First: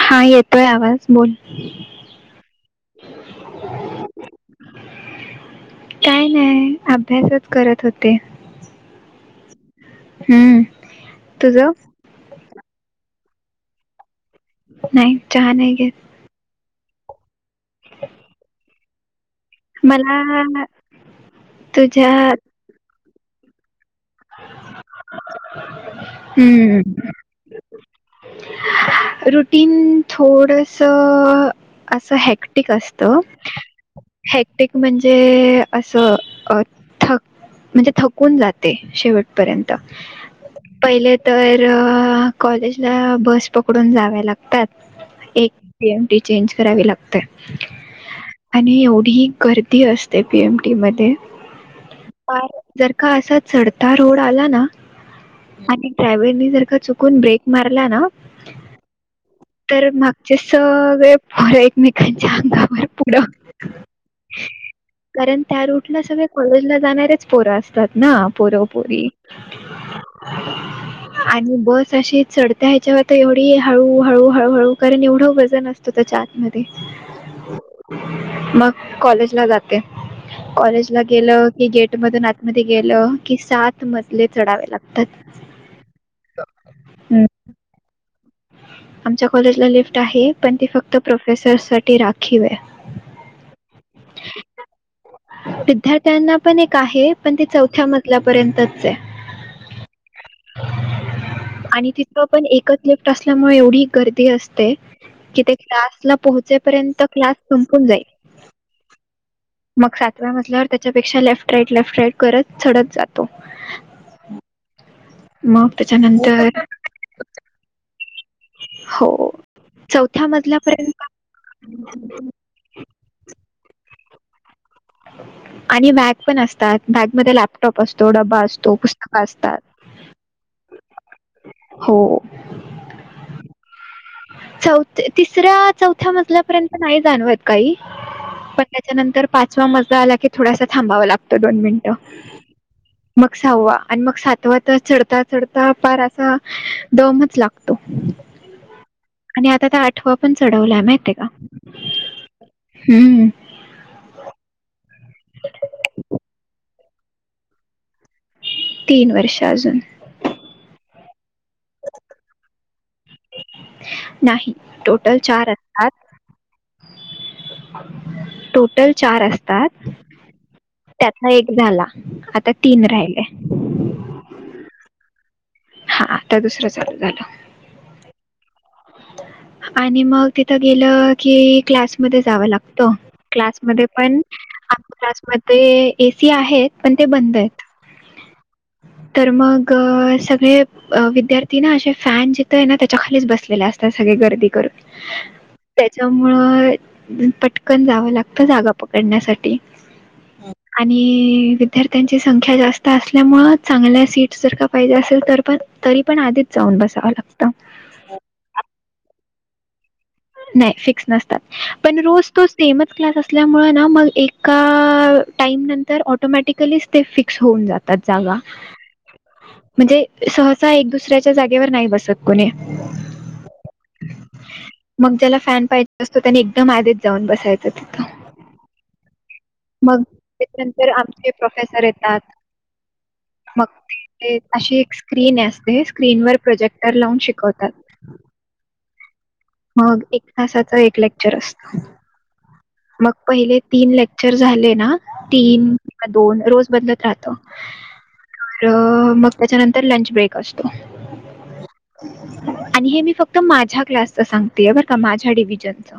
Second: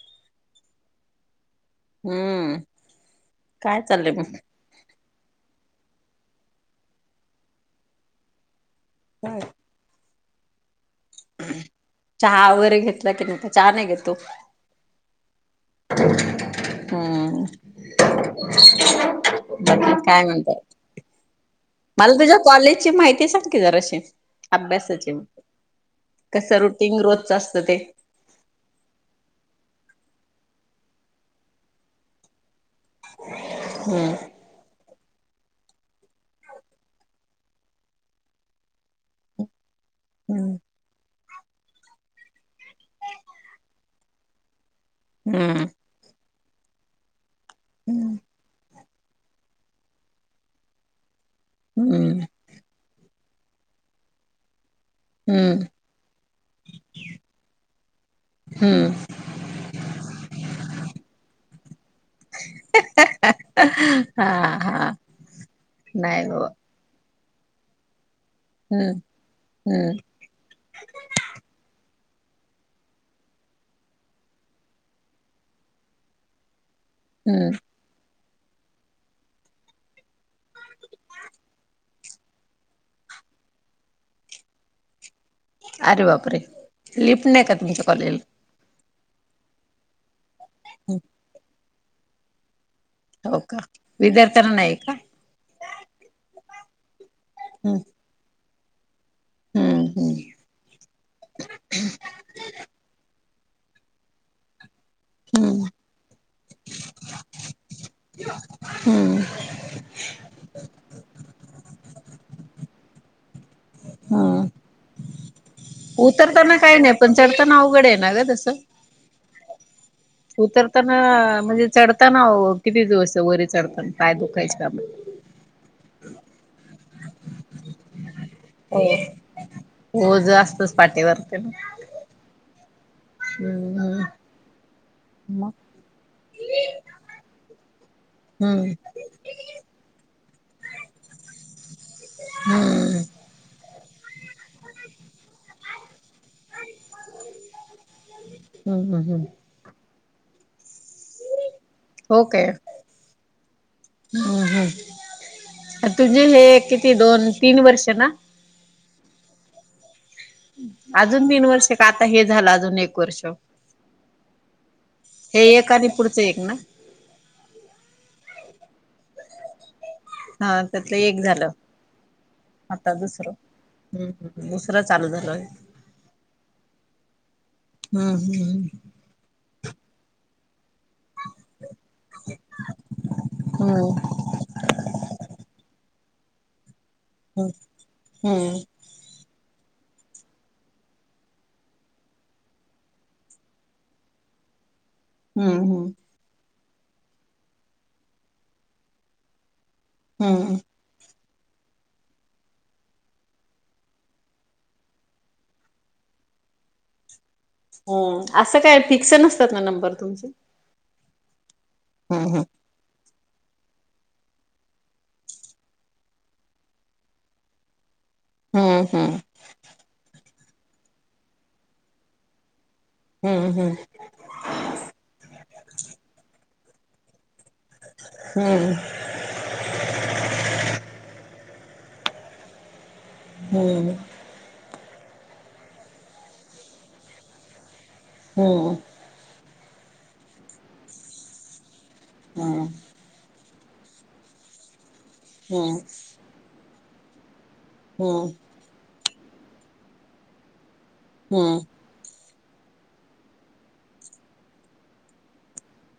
हा येतोय आवाज बोल. हम्म काय चाललंय मग. काय नाही, अभ्यासच करत होते. काय. हंम. चहा वगैरे घेतला की नाही, का चहा नाही घेत तू. नाही चहा नाही घेत. हंम. बाकी काय मला म्हणते, मला तुझ्या कॉलेजची माहिती सांग कि जराशी. अभ्यासाची, कसं रुटीन रोजच असतं ते. रुटीन थोडसं असं हॅक्ट. हॅक्टिक असत, हॅक्टिक म्हणजे असं थ. [unintelligible] म्हणजे थकून जाते शेवटपर्यंत. हम्म. पहिले तर कॉलेजला बस पकडून जावे लाग त्यात एक हम्म पीएमटी चेंज करावी लागते. हम्म. आणि एवढी गर्दी असते पीएमटी मध्ये. हम्म. जर का असा चढता रोड आला ना हम्म आणि ड्रायव्हरनी जर का चुकून ब्रेक मारला ना हम्म तर मागचे सगळे पोरं एकमेकांच्या अंगावर पुढं हा. हा कारण त्या रूटला सगळे नाही बाबा कॉलेजला जाणारे पोरं असतात ना, पोरं हम्म पोरी हम्म आणि बस अशी चढत्या ह्याच्यावर तर एवढी हळू हळू हळूहळू कारण एवढं वजन असतो त्याच्या आतमध्ये. हम्म मग कॉलेज ला जाते. कॉलेजला गेलं की, गेट मधून आतमध्ये गेलं की सात मजले चढावे लागतात. अरे बापरे, लिफ्ट नाही का तुमच्या कॉलेजला. आमच्या कॉलेज ला लिफ्ट आहे, पण ती फक्त प्रोफेसर साठी राखीव आहे. हो का. विद्यार्थ्यांना नाही का. विद्यार्थ्यांना पण एक आहे पण ती हम्म चौथ्या मजल्यापर्यंत. हम्म हम्म आणि तिथं पण एकच लिफ्ट असल्यामुळे एवढी गर्दी असते. कि ते हम्म क्लासला पोहचेपर्यंत क्लास संपून जाईल. हम्म मग सातव्या मजल्यावर त्याच्यापेक्षा लेफ्ट राईट लेफ्ट राईट करत चढत जातो. हा. मग त्याच्यानंतर उतरताना काही नाही, पण चढताना अवघड आहे ना ग तसं. हो चौथ्या उतरताना मजल्यापर्यंत म्हणजे चढ ताना किती दिवस ते वरी चढताना पाय दुखाचे काम. आणि बॅग पण असतात बॅगमध्ये लॅपटॉप असतो, डबा अस तो पुस्तक असतात, ओझ असतच पाठीवर ते ना हो. हम्म हम्म. चौथ तिसऱ्या चौथ्या मजल्यापर्यंत नाही जाणवत काही पण हम्म हम्म त्याच्यानंतर पाच वा मजला आला की थोडासा थांबावा लागतो दोन मिनिटं. हम्म मग सहावा आणि मग सातवा तर चढता चढता फार असा दमच लागतो. हम्म हम्म हम्म. आणि आता तर आठवा पण चढवला मा हो काय. हम्म हम्म ह तुझे हे किती दोन तीन वर्ष ना? तीन वर्ष अजून. अजून तीन वर्ष का आता हे झालं अजून एक वर्ष? नाही टोटल हे चार एक आणि असतात पुढचं एक ना टोटल चार असतात हा त्यातलं त्यातला झालं एक झाला आता तीन राहिले. हम्म हम्म दुसरा चालू झाला होय. हा आता दुसरं चाल झालं. हम्म हम्म हम्म. आणि मग तिथ गेलं की क्लास मध्ये जाव लागत क्लासमध्ये हम्म पण आमच्या क्लासमध्ये एसी आहेत पण ते बंदयत. हम्म. तर मग सगळे अ विद्यार्थी ना असे फॅन जिथय ना त्याच्या खालीच बसलेले असतात सगळे गर्दी करून. हम्म हम्म. त्यामुळं पटकन जावं लागतं जागा पकडण्यासाठी. हम्म. आणि विद्यार्थ्यांची संख्या जास्त अस आसल्यामुळं चांगल्या सीट्स जर का पाहिजे असेल तर पण तरी पण आधीच जाऊन बसावं लागत. हं असं काय फिक्स नसतात ना नंबर तुमचे? नाही फिक्स नसतात पण रोज हम्म तोच सेमच क्लास असल्यामुळं ना मग एका टाईम नंतर ऑटोमॅटिकलीच ते फिक्स होऊन जाता त जागा. हम्म हम्म. म्हणजे सहसा एक दुसऱ्याच्या जागेवर नाही बसत कोणी. हम्म हम्म. मग ज्याला फॅन पाहिजे असतो त्याने एकदम आधीच जाऊन बसायचं तिथं. हम्म. मग त्याच्यानंतर आमचे प्रोफेसर येतात मग हम्म हम्म ते ते अशी एक स्क्रीन असते स्क्रीन वर प्रोजेक्टर लावून शिकवतात. हम्म. मग एक तासाच एक लेक्चर असत. हम्म. मग पहिले तीन लेक्चर झाले ना तीन हम्म हम्म दोन रोज बदलत राहतं. हम्म तर मग त्याच्यानंतर लंच ब्रेक असतो. हम्म आणि हे मी फक्त माझ्या क्लासच सांगते बरं का माझ्या डिवीजनच.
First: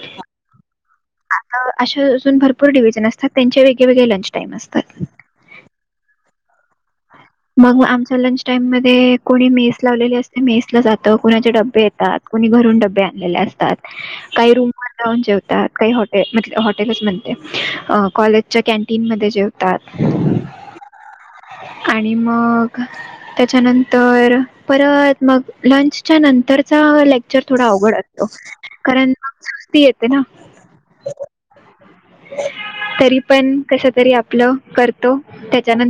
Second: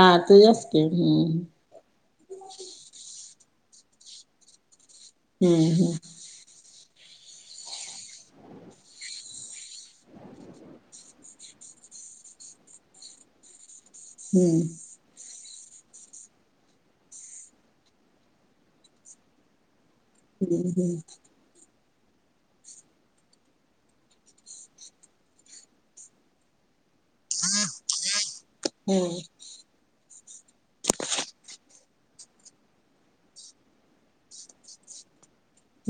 हा तुझ्याच की, हम्म आता अशा अजून भरपूर डिव्हिजन असतात त्यांचे वगळेवेगळे लंच टाइम असतात. हम्म हम्म. मग आमच्या लंच टाईम मध्ये कोणी मेस लावलेले असते, मेस ला जातं कुणाचे डबे येतात. कोणी घरून डबे आणलेले असतात काही हम्म रूम वरून जेवतात काही हॉटे हॉटेलच म्हणते कॉलेजच्या कॅनटीनमध्येध्ये जेवतात. हम्म हम्म. आणि मग. त्याच्यानंतर परत मग लंचच्या नंतरचा लाईक विचार थोडा अवघड असतं कारण हम्म ती येते ना [inaudible] तरी पण कसं तरी आपलं करतो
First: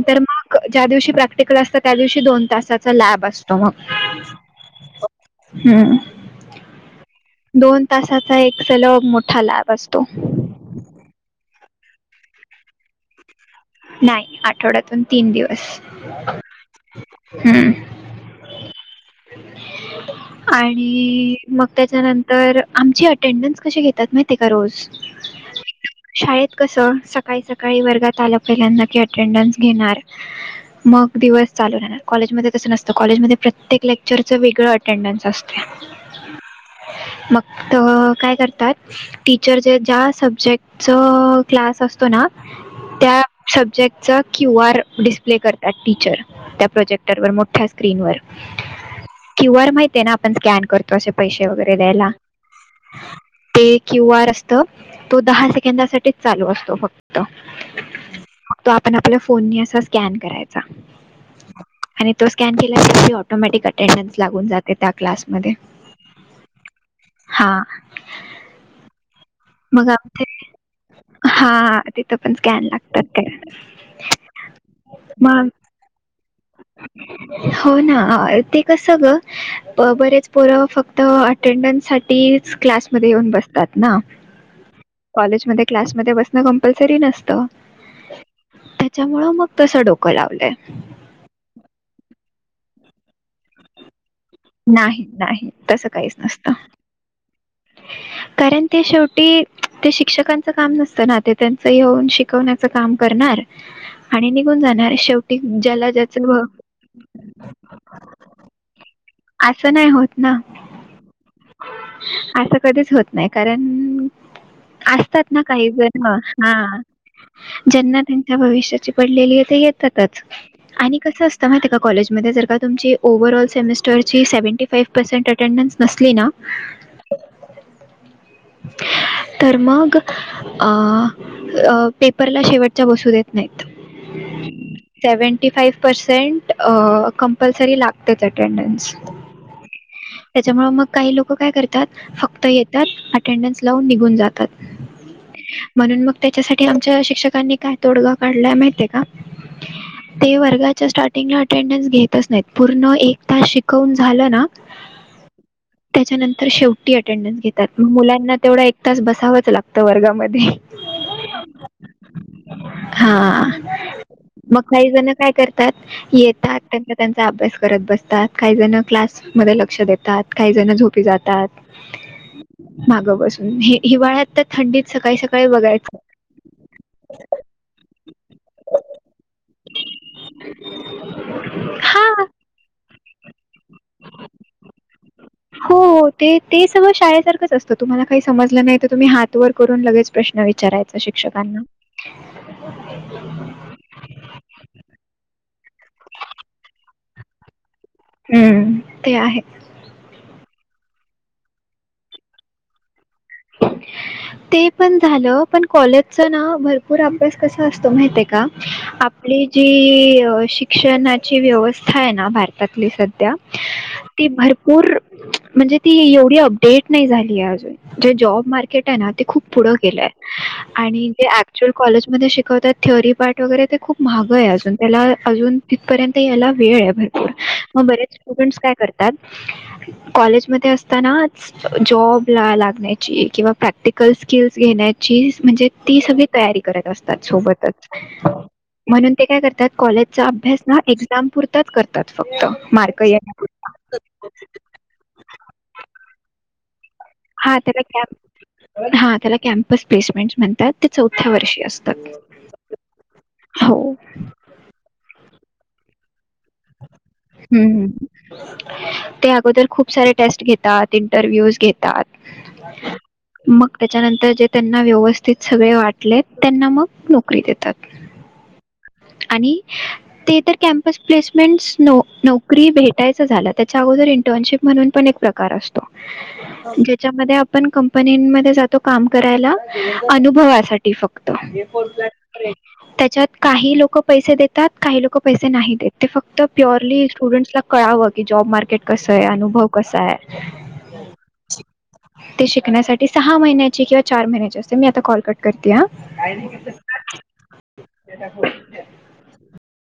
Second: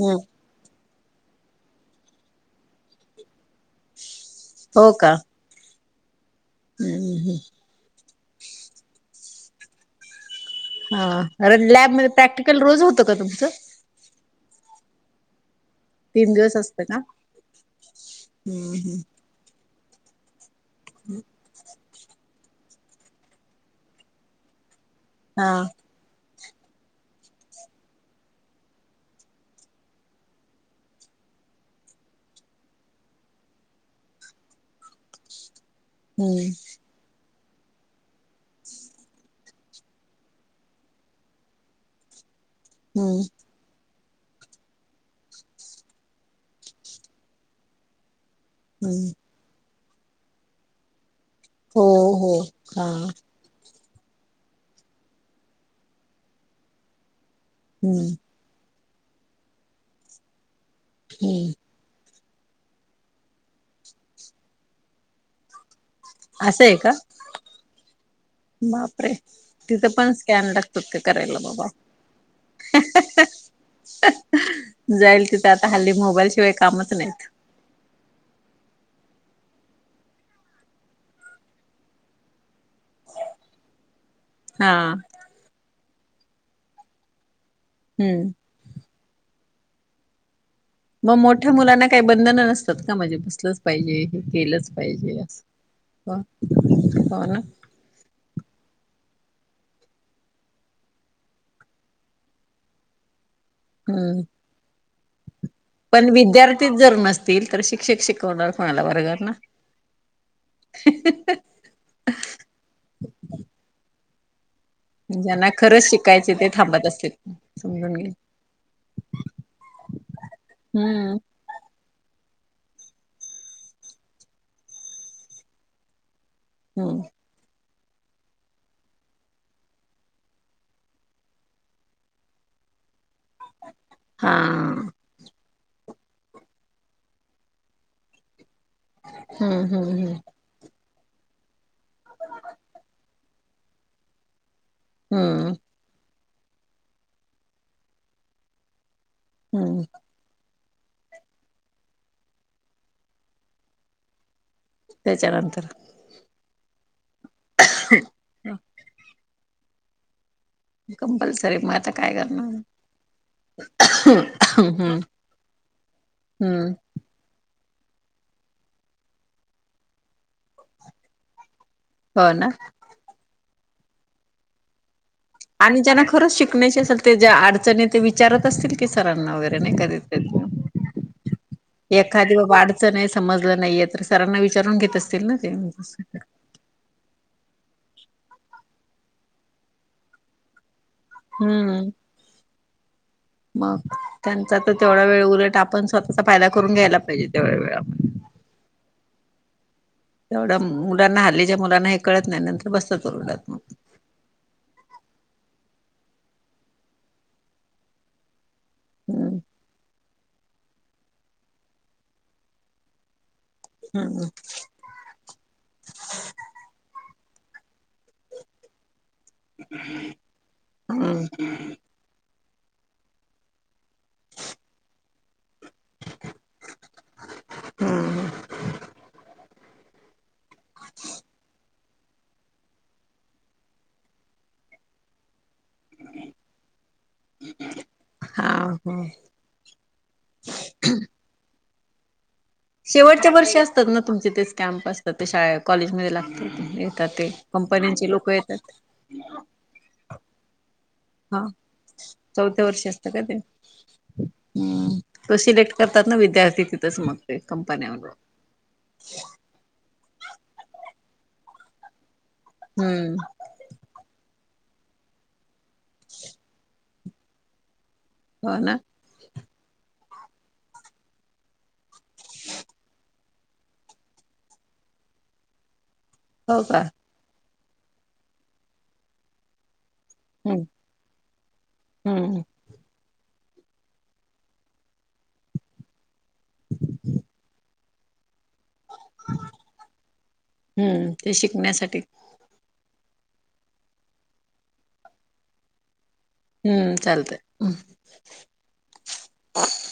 हम्म मग, ज्या दिवशी प्रॅक्टिकल असत त्या दिवशी दोन तासाचा लॅब असतो मग. हो का. हम्म. हम्म हम्म. दोन तासाचा एक सलग मोठा लॅब असतो. हा अरे लॅबमध्येध्ये प्रॅक्टिकल रोज होतं का तुमचं. नाही आठवड्यातुन तीन दिवस. तीन दिवस असत का हम्म हम्म. आणि मग. त्याच्यानंतर आमची अटेंडन्स कशी घेतात माहिती का रोज. हा. शाळेत कसं सकाळी वर्गात आलं पहिल्यांदा की अटेंडन्स घेणार. मग दिवस चालू राहणार, कॉलेज मध्ये तस नसतं कॉलेजमध्ये प्रत्येक लेक्चरचं वेगळं अटेंडन्स असते. हम्म. मग त काय करतात. टीचर जा सब्जेक्ट क्लास असतो ना त्या. हम्म सब्जेक्टचा क्यू आर डिस्प्ले करता टीचर. त्या प्रोजेक्टर व मोठ्या स्क्रीन वर. हम्म हम्म. क्यू आर माहिती आहे ना, आपण स्कॅन करतो पैसे वगैरे हो द्यायला. हो हा ते क्यू आर असत तो दहा सेकंदासाठीच चालू असतो फक्त. हम्म हम्म. तो आपण आपल्या फोन असा स्कॅन करायचा. हम्म. आणि तो स्कॅन केल्या ऑटोमॅटिक अटेडन्स लागून जाते त्या क्लासमध्ये. असं आहे का हा बापरे. तिथं मग पण आमचे स्कॅन लागतात का करायला बाबा. हा तिथं पण स्कॅन लागतात काय जाईल मग तिथे आता हल्ली मोबाईल शिवाय कामच नाहीत. हो ना ते कसं ग. बरेच पोर फक्त अटेंडनस साठी क्लास. मध्ये येऊन बसतात ना, हा कॉलेज मध्ये क्लासमध्ये बसण कंपल्सरी नसतं. हम्म. त्याच्यामुळं मग तसं डोकं लावलंय. मग मोठ्या मुलांना काही बंधन नसतात का म्हणजे बसलंच पाहिजे. हे केलंच नाही पाहिजे नाही असं हो ना. ए य [inaudible] कारण ते शेवटी ते शिक्षकांचे काम नसतं ना ते त्यांचं येऊन शिकवण्याचं काम करणार. हम्म आणि निघून जाणार शेवटी ज्याला पण ज्याचं भ विद्यार्थीच जर नसतील तर शिक्षक शिकवणार कुणाला वर्गात ना, असं नाही होत ना, असं कधी होत नाही कारण- असतात ना ज्यांना खरंच काहीजण शिकायचे मग ते थांबत असतील समजून ज्यांना घे त्यांच्या भविष्याची पडलेली ए ते येतातच आणि हम्म कसं असतं. माहितीये का कॉलेजमध्ये जर का तुमची ओव्हर ऑल सेमिस्टर- ची सेवेने पाय पर्सेंट अटेंडन्स नसली ना, हम्म लवकर भेटू [inaudible] तर मग अ अ पेपरला शेवटच्या बसू देत नाही. हा नाहीत. सेवेनटी फाय पर्सेंट अ कंपल्सरी लागतेच अटेंडन्स, हम्म हम्म हम्म त्यांच्यामुळे मग काही लोक काय करतात फक्त येतात अटेंडन्स लावून निघून जातात. हम्म म्हणून मग त्यांच्यासाठी आमच्या शिक्षकांनी काय तोडगा काढलाय माहितीये का? हम्म ते वर्गाच्या स्टार्टिंग ला अटेंडन्स घेतच नाहीत पूर्ण एक तास शिकवू- कवुन झालं ना, त्याच्या नंतर त्याच्यानंतर शेवटी अटेंडन्स घेतात, मग मुलांना तेवढं एक तास बसावच लागतं वर्गामध्ये. कंपल्सरी येत मग आता काय करणार. हा मग हम्म काही हम्म जण काय करतात येतात, हम्म त्यांचा अभ्यास करत बसतात, काहीजण क्लासमध्ये लक्ष देतात काही जण झोपी जातात. हो ना मागं बसून ही हिवाळ्यात तर थंडीत सकाळी सकाळी, आणि बघायचं ज्यांना खरंच शिकण्याची सध्या ज्या अडचणी ए ते विचारत असतील की सरांना नाही कधी तर- हू [inaudible] एखादी बाबा अडचणे समजलं नाहीये तर सरांना विचारून घेत असतील ना. ते हो ते- ते सगळं शाळेसारखच असतं तुम्हाला काही समजलं नाही तर तुम्ही हात वर करून लगेच प्रश्न विचारायचा शिक- हम्म [inaudible] मग त्यांचा तर तेवढा वेळ उलट आपण स्वतःचा फायदा करून घ्यायला पाहिजे तेवढा वेळ, हम्म ते आहे. एवढा मुलांना हल्लीच्या मुलांना हे कळत नाय नंतर बसतात ओरडत मग ते पण झालं पण कॉलेजचं ना भरपूर अभ्यास कसा असतो माहितीये का? हम्म आपली जी अ शिक्षणाची व्यवस्था आहेना भारतातली स ध्या ती भरपूर म्हणजे ती, एवढी अपडेट नाही झाली अजून जे जॉब मार्केट आहेना ते खूप पुढे गेलंय, आणि ते हम्म ऍक्चुअल कॉलेजमध्ये शिक शिकवतात थेअरी पार्ट वगैरे ते खूप मागं आहे अजून, त्याला अजून तिथपर्यंत यायला वेळ आहे भरपूर म बरेच स्टुडंट्स काय करतात कॉलेजमध्ये असतानाच जॉबला लाग ण्याची किंवा प्रॅक्टिकल स्किल घेण्याची म्हणजे ती सगळी तयारी करत असतात सोबतच, हा ह म्हणून ते काय करतात कॉलेज चा अभ्यास ना एक्झाम पुरताच करतात फक्त. मार्क शेवटचे येण्या वर्ष असतात ना तुमचे ते स्कॅम्प असतात, ते शाळेत कॉलेजमध्ये लागतात ते. ते हां त्याला कंपन्यांचे लोक येतात. कॅम्प हां त्याला कॅम्पस प्लेसमेंट म्हणतात, ते चौथ्या हा वर्षी असतं चौथ्या हो. हंम तो सिलेक्ट करतात ना, विद्यार्थी तिथंच मग ते हं, हं. कंपन्यावर ते अगोदर खूप सारे टेस्ट घेतात, इंटरव्ह्यूज घेतात. हम्म. मग त्याच्यानंतर जे त्यांना व्यवस्थित सगळे वाटलेत, त्यांना मग नोकरी देतात. हो ना. आणि ते तर कॅम्पस प्लेस मीन्स नो नोकरी भेटायच झालं, त्याच्या अगोदर इंटर्नशिप म्हणून पण एक प्र कार असतो हो का ज्याच्या मध्ये आपण कंपनींमध्ये मध्ये जातो, काम करायला हम्म अनुभवासाठी फक्त. हम्म त्याच्यात काही लोक पैसे देतात, काही लोक पैसे नाही देत ते फक् त प्युअर्ली स्टुडंट्सला कळावं की जॉब मार्केट कसा आहे, अनुभव कसा आहे. हम्म ते शिकण्यासाठी ते शिकण्यासाठी सहा महिन्याची किवा चार महिन्याची असते, मी आता कॉल कट करते हा. हम्म चालतंय [unintelligible]